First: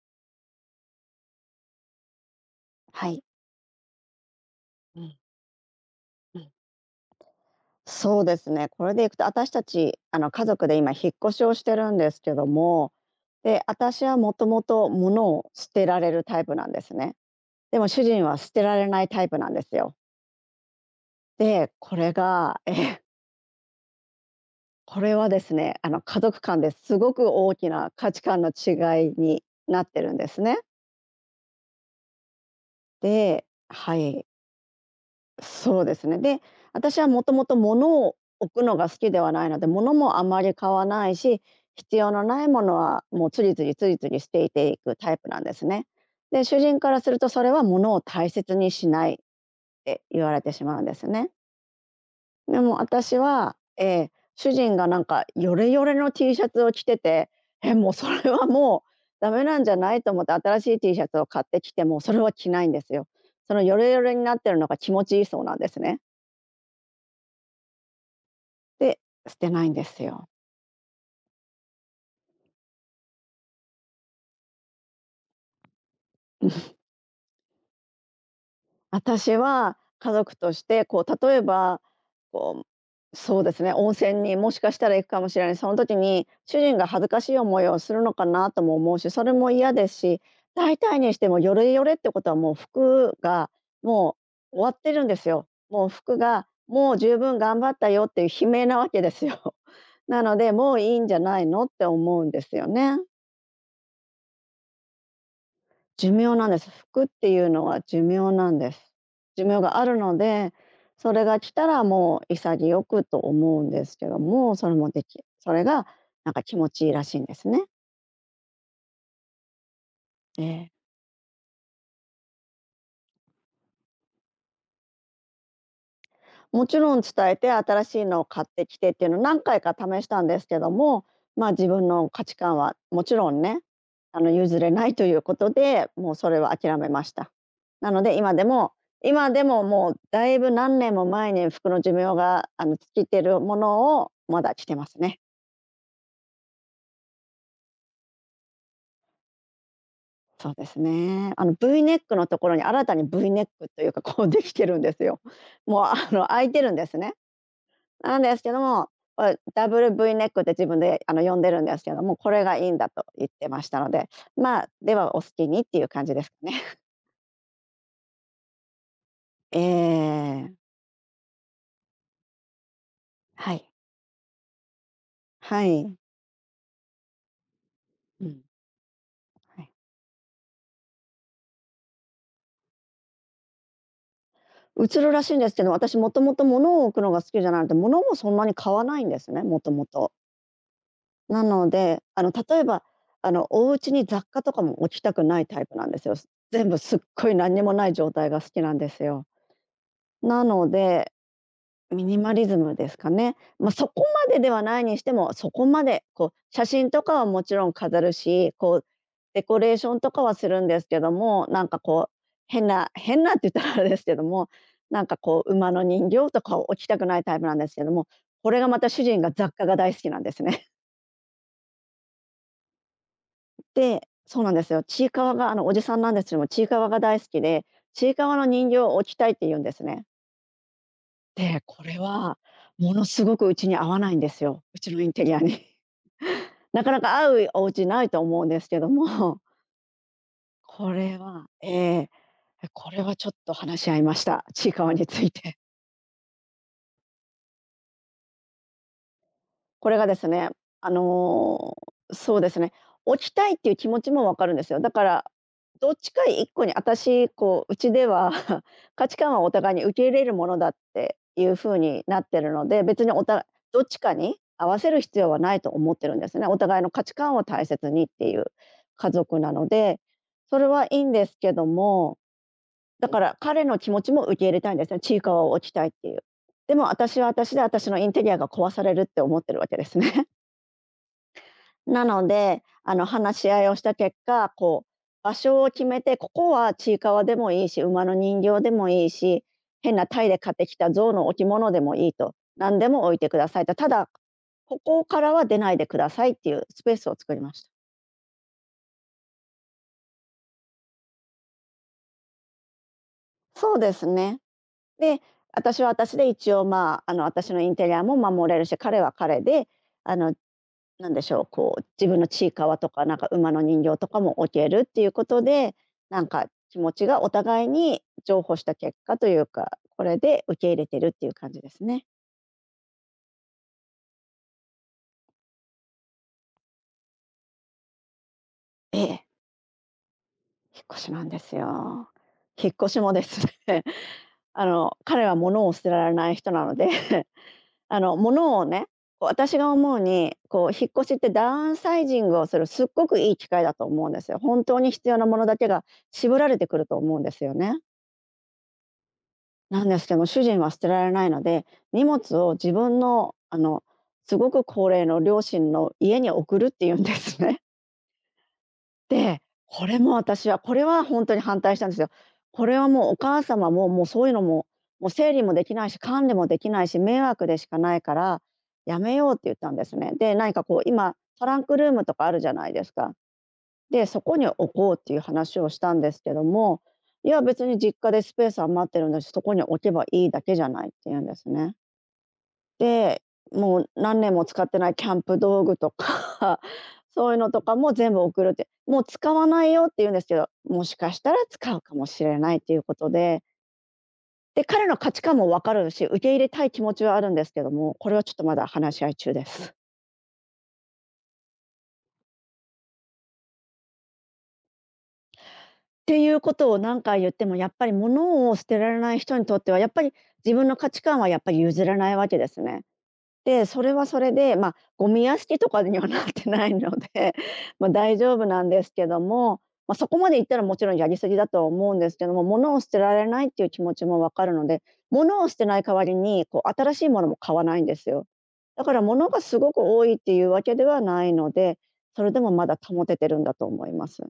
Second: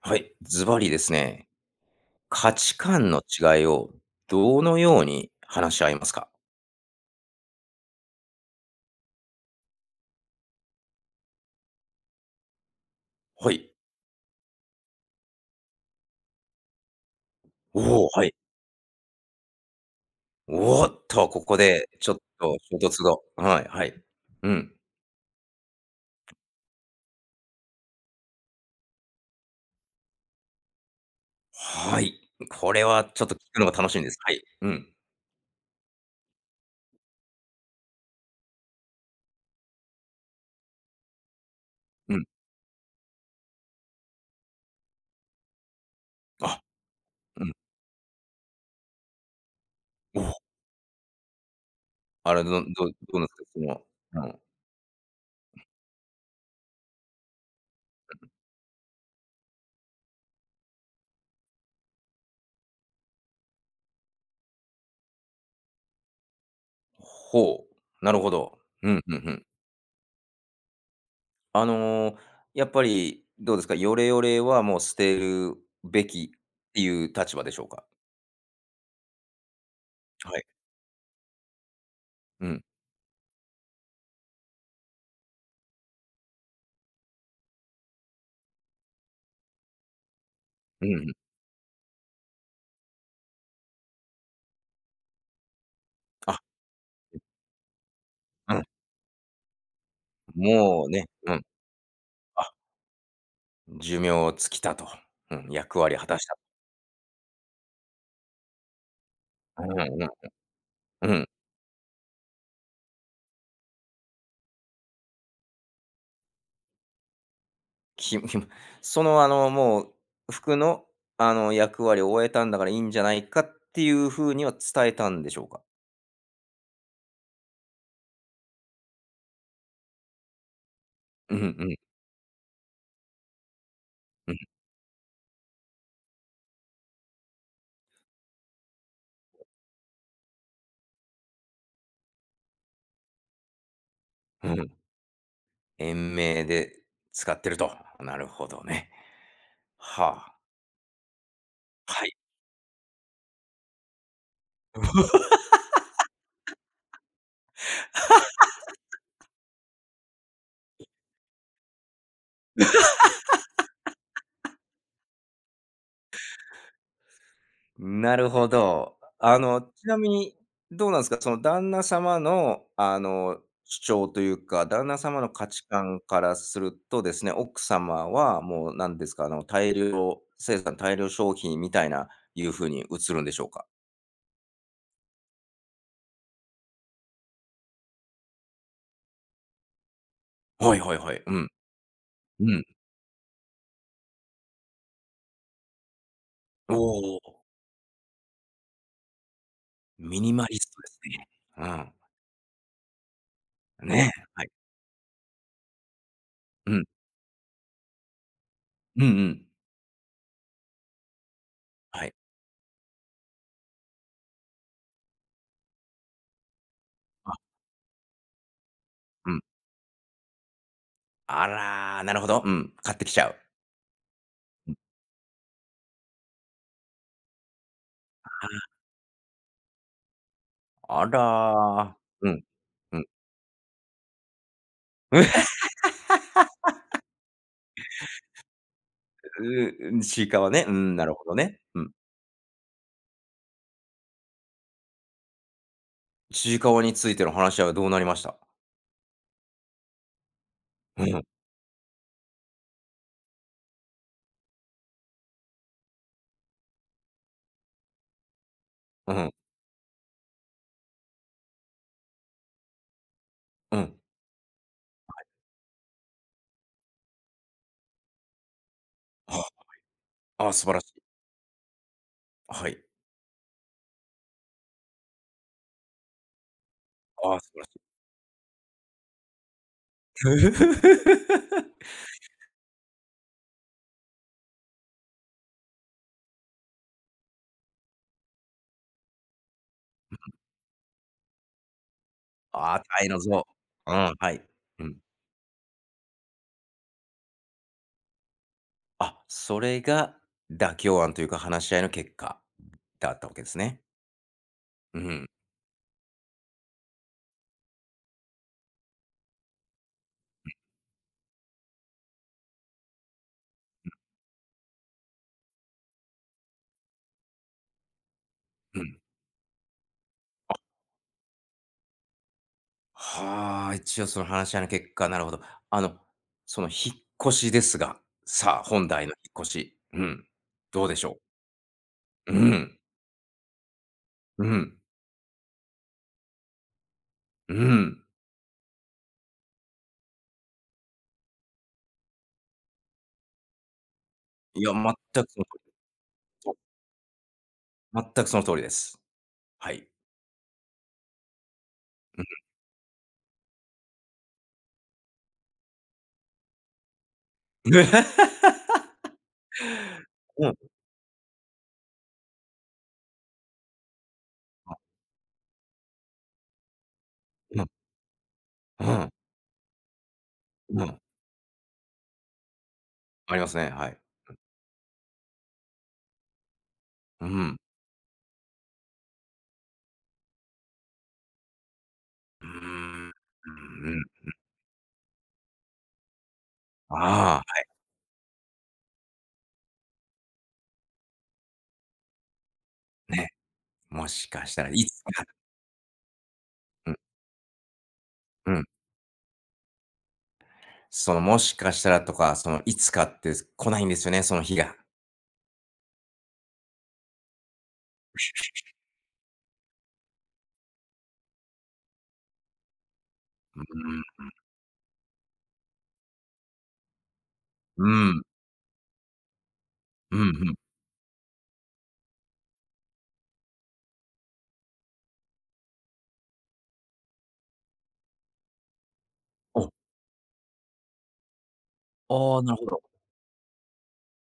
はい、ズバリですね、価値は観のい。違いをどのよううん、に話し合いますか？うん。そうですね。これでいくと、私たち、家族で今引っ越しをしてるんですけども、はで、い。私はもともと物を捨てられるタイプなんですね。でも主おお、は人い。は捨てられないタイプなんですよ。おおっと、ここで、でちょっと衝突が。はいはい。うん。これはですね、家族間ですごく大きな価値観の違いになってるんですね。はい。これはちょっと聞くのが楽しはいんです。い。はい。うん、そうですね。で、私はもともと物を置くのが好きではないので、物もあまり買わないし、必要うん。のないものはもうつりつりつりつり捨てていくタイプなんですね。で、主あ、人からするとそうれん。は物を大切にしないってお言お、われてしまうんですね。あれ、どどでもど私うなんですか？は、その、うん。主人がなんかヨレヨレの T シャツを着てて、もうそれはもうダメなんじゃないと思って新しい T シャツを買ってきてもそれは着ないんですよ。そのヨレヨレになってるのが気持ちいいそうなんですね。ほう、なるほど。うで、ん、うんう捨ん。てないんですよ。あの、やっぱりどうですか、ヨレヨレはもう捨てるべきって いう立場でしょうか？私は家族はい。として、こう例えば、うん。こう、そうですね、温泉にもしかしたら行くかもしれない、その時に主人が恥ずかしい思いをするのかなとも思うし、それも嫌ですし、大う体ん。にしてもヨレヨレってことはもう服がもう終わってるんですよ。もう服あ、がもう十分頑張ったよっていう悲うん。鳴なわけですよ。なので、もうもういいね、んじゃうなん、いのって思うんであ、すよね。寿命尽きたと、うん、役割果寿たし命た。なんです。服っていうのは寿命なんです。寿命うがあるんうので、ん、うそれん。が来たらもう潔くと思うんですけども、それもできそれがなんか気持ちいいらしいんですね。きむ、その、あの、もうえ服え。の、あの、役割を終えたんだからいいんじゃないかっていう風には伝えたんでしょうか？もちろん伝えて新しいのを買ってきてっていうのを何回か試したんですけども、うんまあ、う自ん分の価値観はもちろんね、う譲れないということで、もうそれは諦めました。なので今でももうだいぶ何年も前に服の寿命が、尽きてるものをまん、だう着ん。てますね。延命で使ってると。なるほどね。はあ、そうですね。V ネッはクい。のところに新たに V ネックというか、こうできてるんですよ。もう、開いてるんですね。なんですけども、これダブル V ネックって自分で呼んでるんですけども、これがいいんだと言ってましたので、まあ、ではお好きにっていう感じですかね。なるほど。あ えの、ちなみに、え、どうなんですか、その旦那様の、あの、はい。主張というか、旦那様の価は値い。観からするとですね、奥様うはん。もうなんですか、あの、はい。大量生産、大量消費みたいないうふうに映るんでしょうか？映るらしいんですけど、私もともと物を置くのが好きじゃないので、物もそんなに買わないんですね、もともと。はいはいはい。うなん。ので、う例ん。えば、お家に雑貨とかも置きたくないタイプなんですよ。全お部すっお、ごい何にもない状態が好きなんですよ。ミニなマリのストですでね。うん。ミニマリズムですかね。まあ、そこね、まではでい。はないにしても、そこまでこう写うん。真とかはもちろん飾るし、こううんうデん。コレーションとかはするんですけども、なんかはこうい。変な変なって言ったらあれですけども、なんかこう馬の人形とかを置きたくないあ、タイプなんですけども、これがまた主人うがん。雑貨が大好きなんですね。あらー、なるほど。うん。買ってきちゃう。で、そうなんでうすん。よ。ちいかわがおじさんなんですけども、ちいかわが大好きで、ちいかわの人形を置きたいって言うんですね。あで、こられー。うはん、もうのん。すごくうちに合わないんですよ、うちのインテリ アに。なかなか会うお家ないと思うんですけども、ううちいかわ ね。うこん、なるれほどはね。え、うん。これはちょっと話し合いました。ちいかわについて。ちいかわについての話し合いはどうなりました？これがですね、あうん、の、そうですね、置きたいっていう気持ちも分かるんですよ。だから、どっちか一個に私、こう、うちでは 価う値ん、観はお互いに受け入れるものだっていう風になってるので、別にうどっちん。かに合わせる必要はないと思ってるんですね。お互いの価値観を大切にっていう家族なので、あ、あ、そ素れ晴らはしいい。いんですけども、はい。だから彼の気持ちも受け入れたいんですね。ちいかわを置きたいっていう。でも私はああ、素私晴でらしい。私のインテリアが壊されるって思ってるわけですね。なので、話し合いをした結果、こう、場所を決めて、ここはちいかわでもいいし、馬の人形でもいいし、変なタイで買ってきた象の置物でもいいと、あ何あ、でタもイ置のいてく像。ださいと、たうだ、ん、はい。こうん。こからは出ないでくださいっていうスペースを作りました。あ、それが妥協案というか、話し合いの結果だったわけですそうね。ですね。うで、ん、私は私で一応、まあ、私のインテリアも守れるし、彼は彼で、あのなんでしょう、こう、自分のちいかわとか、なんか馬の人形とかも置けるっていうことで、なんか気持ちがお互いに譲歩したう結ん。果というか、これで受け入れてるっていう感じですね。はあ、一応その話し合いの結果、なるほど。あの、その引っ越しですが、さあ、本え題のえ、引っ越し。うん。引どっうで越しょしう？なんですよ。う引っん、越しもですね、うん。彼は物を捨てられない人なので うん。物をね、こう私が思うに、こう、引っ越しってダウンサイジングをするすっごくいい機会だと思うんですよ。い本や、当にく必要そのなものだ通けりが絞らそう、れてくると思うんですよね。全くその通りです。はない。んですけども、主人は捨てられないので、荷う物ん。を自分の、すごく高齢の両親の家に送るっていうんですね。で、うん。これは本当に反対したんですよ。これはもうお母様も、もうそういうのも、もう整理もできないし、管理もできないし、迷惑でうしん、かないからうやん、めようって言ったんですね。で、何かこううん。今トランクルームとかあるじゃないですか。ありますね、はい。で、そこに置こうっていう話をしたんですけども、ういやん。別に実家でスペース余ってるんだし、そこに置けばいいだけじゃないって言うんですね。うーん。うんうで、もうん。何年も使ってないキャンプ道具とか そういうあのとかも全部送るって、もう使わないよって言うんですけど、もしかしたら使うかもしれないっていうことあ、ね、で、もしかしたらい彼のつ価値か。観もわかるし、受け入れたい気う持ん、ちはあるんですけども、これはちょっとうまん。だ話し合い中です。そのもしかしたらとか、そのいつかって来ないんですよね、その日が。ていうことを何回言ってもやっぱり物を捨てられない人にとってはやっぱり自分の価値観はやっぱり譲らないわけですね。うで、それん。はそれで、まあ、ゴミ屋敷とかにはなってないので うま、大ん。丈夫なんですけども、まあ、そうこんまうでいったん。らもちろんやりすぎだとは思うんですけども、物を捨てられないっていう気持ちもわかるので、物を捨てない代わりに、こう新しいものも買わないんですよ。だから物がすお、ごく多いっていうわけではないので、それあであ、もなるほまだど。保ててるんだと思います。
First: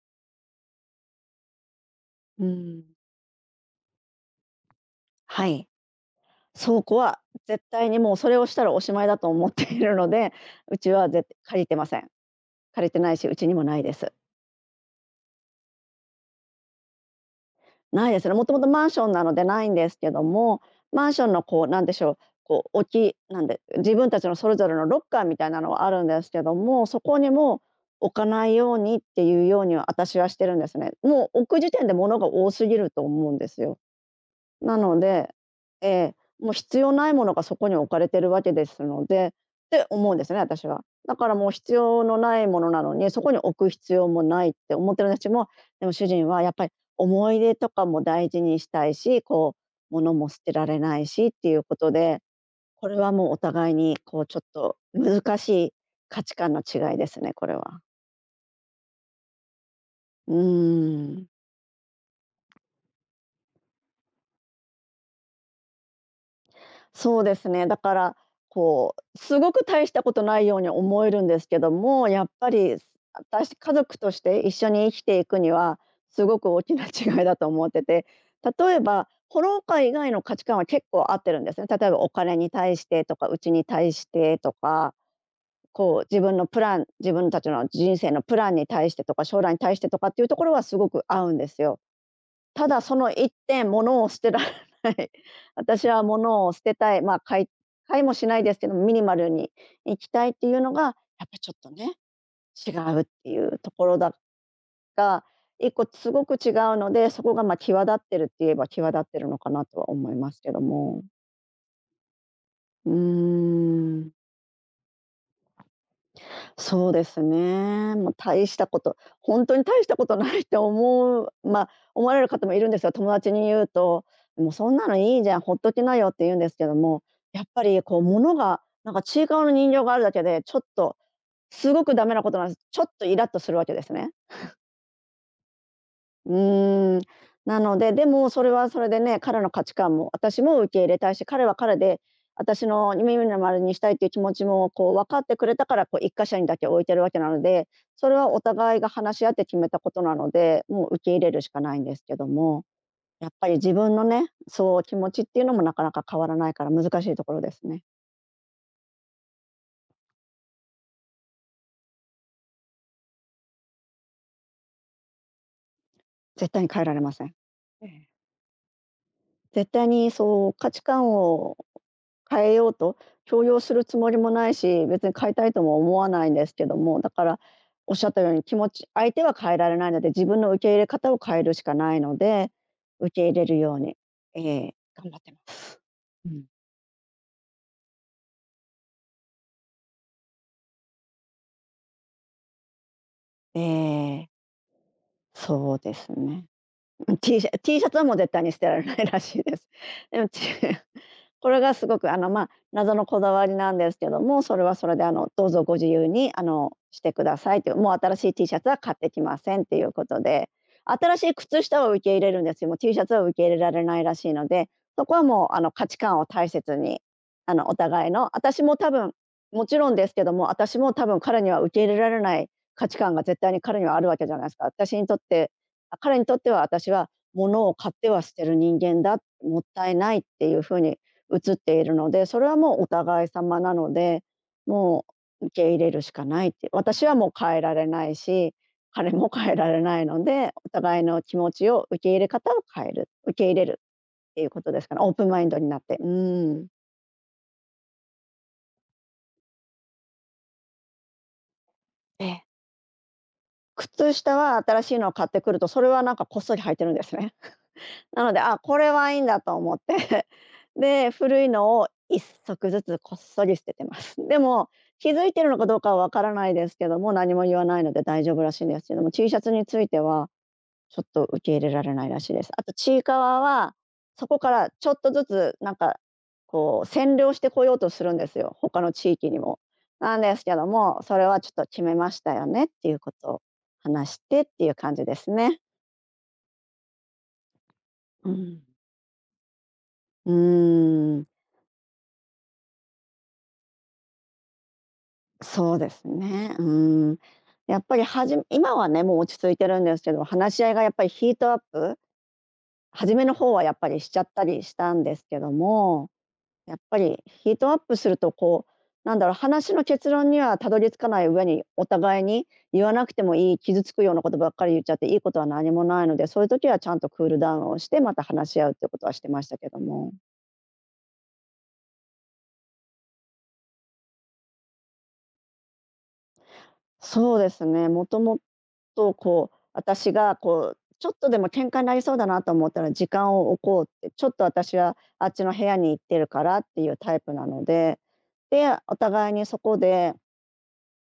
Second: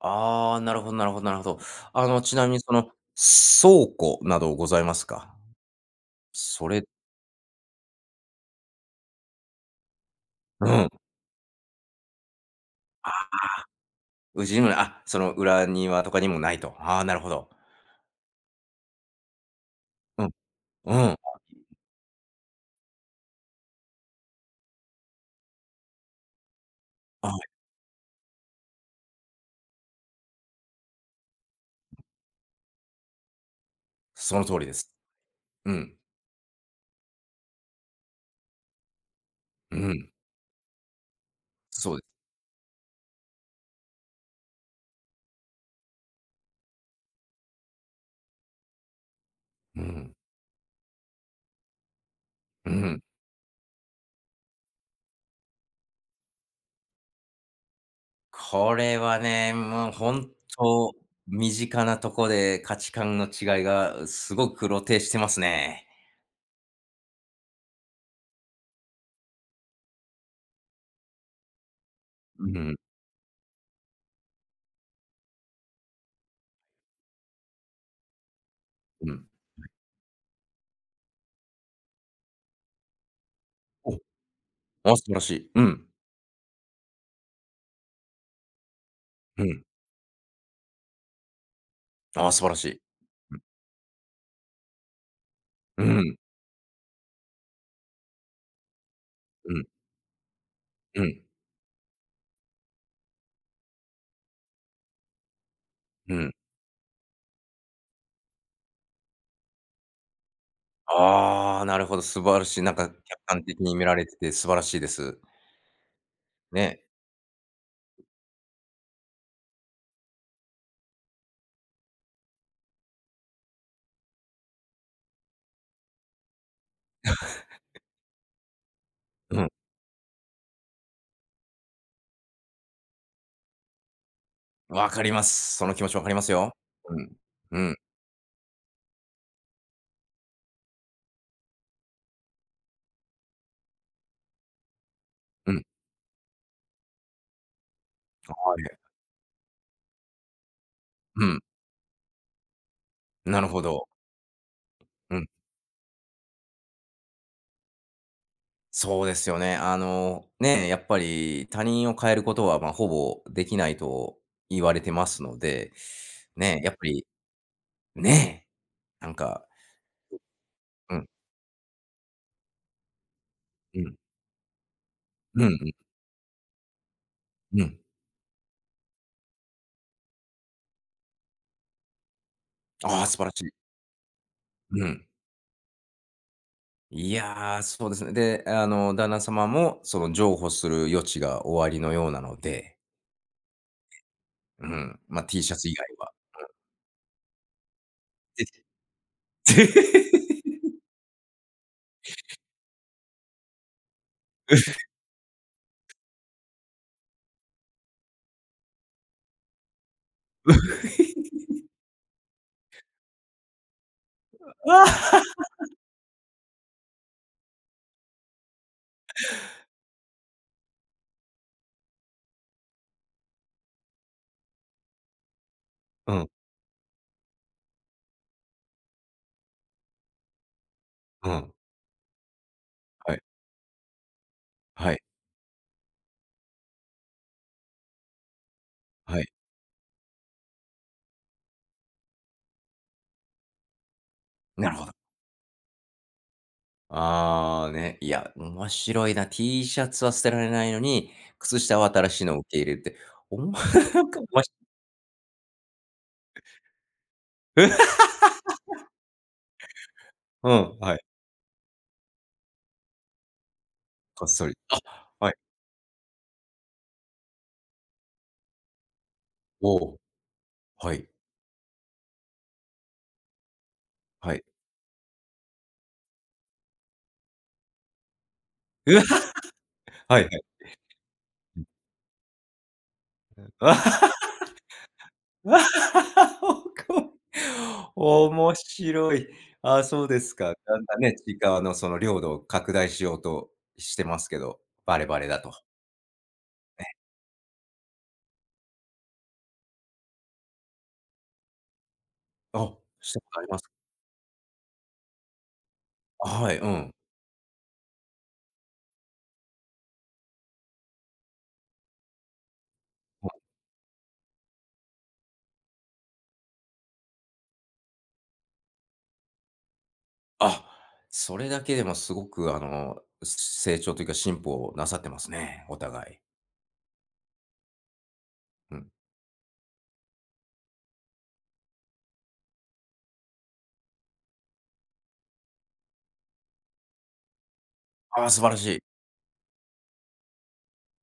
ああ、なるほど。あの、ちうなみにそのん。倉庫などございますか？はい。そそれ。こは絶対にもうそれをしたらおしまいだと思っているので、ううん。ちは借りてません。借りてないし、うちにもないです。うちにもない、あ、その裏庭とかにもないと。ああ、なるほど。ないですね。もともとマンションなのでないんですけどうん。も、うマンん。ションのこうなんでしょう、こう置きなんで、自分たちのそれぞれのロッカーみたいなのはあるんですけども、そこはにい、も置かないようにっていうようには私はしてるんですね。もう置く時点で物が多すぎると思うんですよ。その通りでなす。ので、うん。もう必要ないものがそこに置かれてるわけですので、っうてん。思うんですね、私は。だからもう必そうで要す。のないものなのに、そこに置く必要もないって思ってる私も、でも主人はやっぱり思い出とかも大事にしたいし、うん。物も捨てられないしっていうことで、うこれん。はもうお互いにちょっと難しい価値観の違いですね、これは。これはね、もう本う当、ーん。身近なとこで価値観の違いがすごく露呈してますね。そうですね。だから、すごく大したことないように思えるんですけども、やっうぱん、り、私、家族として一緒に生きていくには、すごく大きな違いだと思ってて、例えば、うん。ホロウカ以外の価値観は結構合ってるんですね。例えばお金に対してとか、家に対お、してとか、あ、素晴らしい。うん、自分のプラン自分たちの人生のプランに対してとか、将う来にん。対してとかっていうところはすごく合うんですよ。ああ、素晴らしただい。その一点、物を捨てられない。う私ん、はう物を捨てたい、買いもしないですけど、ミニマルにん、行きたいっていうのが、やっうん、ぱりちょっとね、違うっていうところだが、一個すうごん。く違うので、そこがまあ、際立ってるって言えば際立ってるのかなとは思いますけども。ああ、なるほど、素晴らしい。なんかうー客観的に見られん。てて素晴らしいです。ね。そうですね。もう大したこと、本当に大したことないって思うまあ、思われる方もいるんですよ。友達に言うと、「もうそんなのいいじゃん、ほっときなよ」って言うんですけども、やっぱり物が、なんかちいかうわん。の人形があるだけで、ちょっとすごくダメなことなんです。ちょっとイラっとするわけですね。わかります。その気持ちわかりますうよ。ーうん、ん。うなん。ので、でもそれはそれでね、彼の価値観も私も受け入れたいし、彼は彼で私の耳の丸にしたいっていう気持ちも分かってくうん。れはい。たから、一箇所にだけ置いてるわけなので、それはお互いが話し合って決めたことなので、もう受け入うれん。るしかないんですけども、やっなるぱりほ自ど。分のね、そう、気持うちっん。ていうのもなかなか変わらないから難しいところですね。そうですよね。あの、ね、やっぱり他人を変えることは、まあ、ほぼできないと言われてますので、絶ね、対にやっぱ変えられり、ません。ええ。ね、なんか、絶対にそう、価値うん、観を変えようと強要すうるん、つもりもないし、別に変えうたんいうとも思わないんですけども、だからん、うん。おっしゃったように気持ち相手は変えられないので、自分の受け入れ方を変えるしかないので、ああ、受素け晴ら入しれい。るように、えうん。頑張ってます。うん。いやー、そうですね。で、あの、旦那様もその譲歩する余地が終わりのようなので、ええ、うん、まあ、T シャツ以そう外では。すね。T シャツはもう絶対に捨てられないらしいです。でも、これがすごく、謎のこだわりなんですけども、それはそれで、どうぞご自由に、してくださいという、もう新しい T シャツは買ってきませんっていうことで、新しい靴下は受け入れるんですよ。もう T シャツは受け入れられないらしいので、そこはもう、価値観を大切に、お互いの、私も多分、もちろんですけども、私も多分彼には受け入れられない価値観が絶対に彼にはあるわけじゃないですか。私にとってう彼にん、とっては私は物を買っては捨てる人間だ、もったいないっていう風にうん、映っているので、それはもうおはい。互い様なので、はい、もう受け入れるしかないって、私はもう変えられないし、彼はい。も変えられないので、お互いの気持ちを受け入れ方を変える、受け入れるっていうこなとるでほすど。かね、オープンマインドになって。うん。ああ、ね、いや、面白いな。T シャツは捨てられないのに、靴下は新しいえのをえ。受け入れるって、おも なん靴か、下まし。は新しいのを買ってくると、それはなんかこっそり履いてるんですね。え？なので、あ、これはいいんだと思って うん、はい、で、古いのを一足ずつこっそり捨ててます。こ っでそり。も、あ、気づはい、いてるのかどうかはわからないですけども、何も言わないので大丈夫らしいんですけども、T シャツにおついお、てははちょっい、と受け入れられないらしいです。あとちいかわは、そはこい。からちょっとずつ占領してこようとするんですよ、他のうわ、地域にも。なはんいはでい。すけども、それはちょっと決めましたよねっていうことを話 あ、してっていう感じですわ、ね。おこ、う面ん。白い。ああ、そうでうすか。だんだんね、ーちん。いかわのその領土を拡大しようとしてますけど、バレバレだと。そうですね。うん。やっぱり今はね、もう落ち着いてるんですけど、話し合いがやっぱりヒートアップ、あ、し初ためこのとあり方まはす？やっぱりしちゃったりしたんですけども、あ、はい、やっぱりヒートアップするとなんだろう、話の結論にはたどり着かない上に、お互いに言わなくてうん。もいい、傷つくようなことばっかり言っちゃっていいことは何もないので、そういう時はちゃんとクールダウンをして、また話し合うっていうことはしてましたけども。あ、それだけでもすごくあの、成長というか進歩をなさってますね、お互い。そうですね、もともうん。と私がちょっとでも喧嘩になりそうだなと思ったら時間を置こうって、ちょっと私はあっちの部屋に行ってるからっていうタイプなので、ああ、素晴らしで、い。お互いにそこで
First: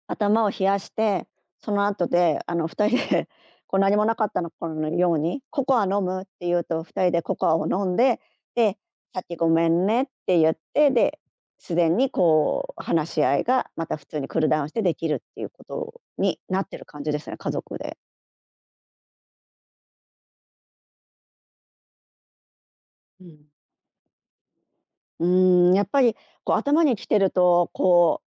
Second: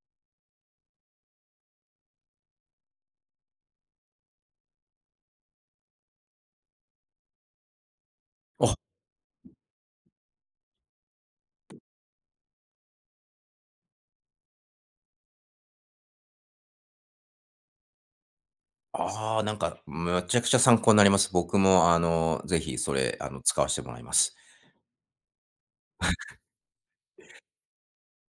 頭を冷やして、その後で、2人で 何もなかったのこのように「ココア飲む？」って言うと、2人でココアを飲んで、あ、で、「さっきごめんね」って言って、で、自然に話し合いがまた普通にクールダウンしてできるっていうことになってる感じですね、家族で。ああ、なんかむちゃくちゃ参考になります。僕もあの、ぜひそれ、あの、使わしてもらいます。うーん、やっぱり頭に来てると、こ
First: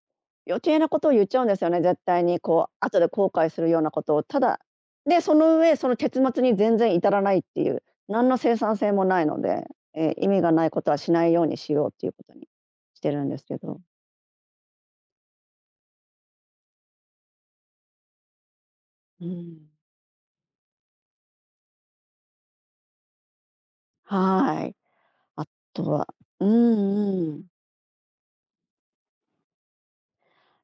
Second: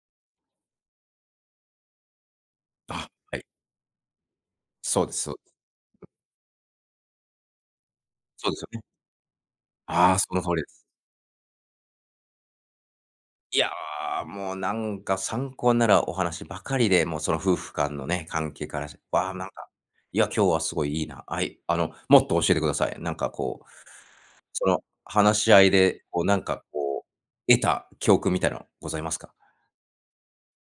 う余計なことを言っちゃうんですよね、絶対に。こう後あ、で後はい。悔するようなことを。ただ、そうでで、す、そそうの上、その結末に全然至らないっていう、何のそうで生すよ産ね。性もないので、ああ、意そ味の通がりなでいこす。とはしないようにしようっていうことにしてるんですけいやど。ー、もうなんか参考になるお話ばかりで、もうその夫婦間のね、関係からして、うわあ、なんか、ん。いや、今日はすごいいいな。はい、あの、もっと教えてください。なんかこうはそい。の話あし合いとで、はこうなんうかこんうん。う、得た教訓みたいなございますか？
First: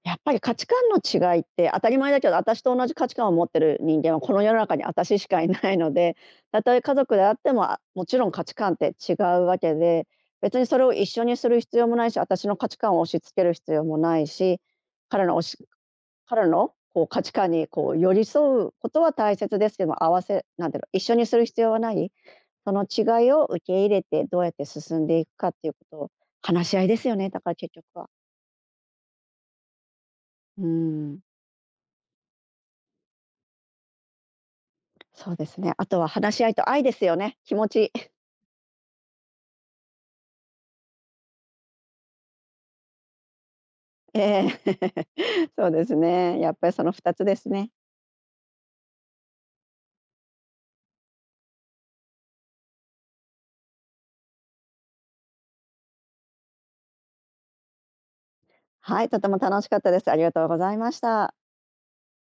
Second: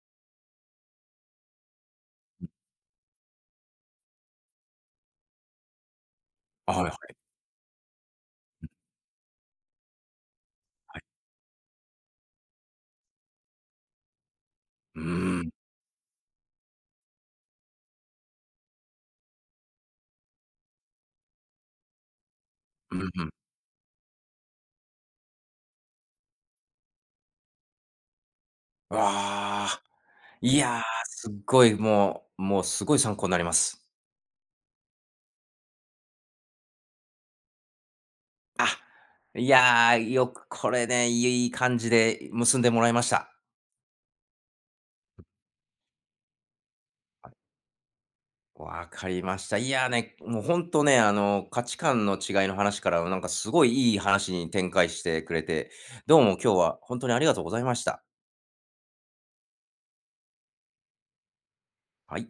やっぱり価値観の違いって当たり前だけど、私と同じ価値観を持ってる人間はこの世の中に私しかいないので、たあ、とはえいは家族い、であっても、あ、もちろん価値観って違うわけで、別にそれをはい。一緒にする必要もないし、私の価値観を押し付ける必要もないし、うー彼の押ん、し彼の価値観に寄り添うことは大切ですけども、合わせなんていう、一緒にする必要はない、そのうんう違いん。を受け入れてどうやって進んでいくかっていうことを話し合いですよね、だから結局は。わあ、いうや、ん。すっごいもうもうすごい参考になります。そうですね。あとは話し合いと愛ですよね。気持ち。あ、いや、よくこれね、いい感じで結んでもらいました。ええ そうですね。やっぱりその2つですね。わかりました。いやね、もうほんとね、あの、価値観の違いの話から、なんかすごいいい話に展開してくれて、どうも今日はほんとにありがとうございました。はい、とても楽しかったです。ありがとうございました。はい。